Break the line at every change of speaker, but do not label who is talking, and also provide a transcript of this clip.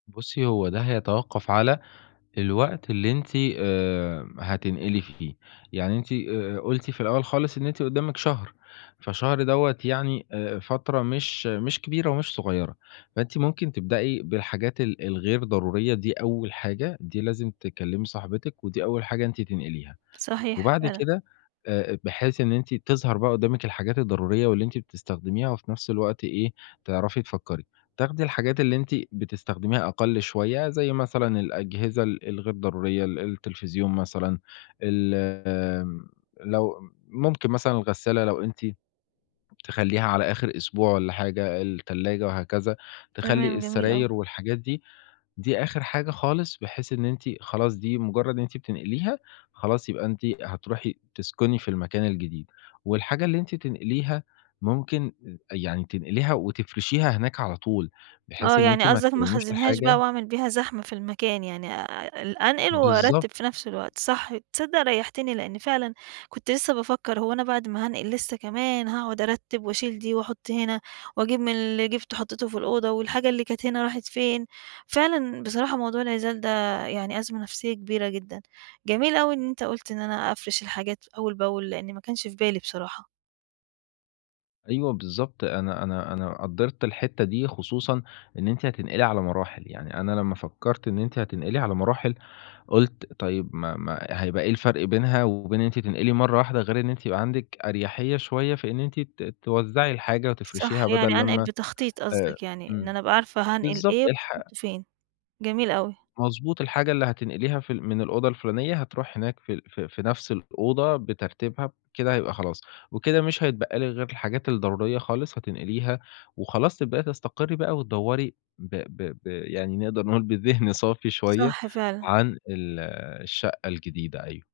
بُصّي، هو ده هيتوقّف على الوقت اللي أنتِ آآ هتنقلي فيه. يعني أنتِ آآ قُلتِ في الأول خالص إن أنتِ قُدّامِك شهر، فشهر دوّة يعني آآ فترة مش مش كبيرة ومش صغيرة، فأنتِ ممكن تبدأي بالحاجات ال الغير ضرورية دي أول حاجة دي لازم تكلّمي صاحبتِك ودي أول حاجة أنتِ تنقليها.
صحيح
وبعد
فعلًا.
كده آآ بحيث إن أنتِ تظهر بقى قُدّامِك الحاجات الضرورية واللي أنتِ بتستخدميها وفي نفس الوقت إيه، تعرفي تفكّري. تاخدي الحاجات اللي أنتِ بتستخدميها أقَل شوية زي مثلًا الأجهزة ال الغير ضرورية، ال التلفزيون مثلًا، الم لو ام ممكن مثلًا الغسّالة لو أنتِ تخلّيها على آخِر أسبوع ولا حاجة، التلاجة وهكذا. تخلّي
تمام، جميل أوي.
السراير والحاجات دي، دي آخِر حاجة خالص بحيث إن أنتِ خلاص دي مُجرّد إن أنتِ بتنقليها، خلاص يبقى أنتِ هتروحي تسكُني في المكان الجديد. والحاجة اللي أنتِ تنقليها ممكن يعني تنقليها وتفرشيها هناك على طول، بحيث
آه.
إن أنتِ
يعني
ما
قصدك ما
تكوِّميش
أخزّنهاش بقى
الحاجة.
وأعمل بيها زحمة في المكان، يعني أ ال أنقِل
بالضبط.
وأرتّب في نفس الوقت، صح تصدّق ريّحتِني لإنّي فعلًا كنت لسّه بافكّر هو أنا بعد ما هانقِل لسّه كمان هاقعد أرتّب وأشيل دي وأحُط هنا وأجيب من اللي جِبته وحطّيته في الأوضة والحاجة اللي كانت هنا راحت فين؟ فعلًا بصراحة موضوع العِزال ده يعني أزمة نفسية كبيرة جدًا. جميل أوي إن أنت قُلت إن أنا أفرِش الحاجات أول بأول، لإنّي ما كانش في بالي بصراحة.
أيوة بالضبط. أنا أنا أنا قدّرت الحتّة دي خصوصًا إن أنتِ هتنقلي على مراحل. يعني أنا لمّا فكّرت إن أنتِ هتنقلي على مراحل، قُلت طيب ما ما هيبقى إيه الفرق بينها وبين إن أنتِ تنقلي مرّة واحدة غير إن أنتِ يبقى عندك أريّحية شوية في إن أنتِ ت توزّعي الحاجة وتفرشيها
صح. يعني
بَدَل
أنقِل
لمّا
بتخطيط
آآ
قصدك يعني إن
إمم.
أنا أبقى عارفة هانقل
بالضبط.
إيه
الح
وفين؟ جميل أوي.
مضبوط، الحاجة اللي هتنقليها في ال من الأوضة الفلُانية هتروح هناك في في في نفس الأوضة بترتيبها بكده هيبقى خلاص. وكده مش هيتبقى لك غير الحاجات الضرورية خالص هتنقليها وخلاص تبدأي تستقرّي بقى وتدوّري ب ب ب يعني نقدر نقول بذِهن صافي شويّة
صحّ فعلًا.
عن ال الشقّة الجديدة أيوه.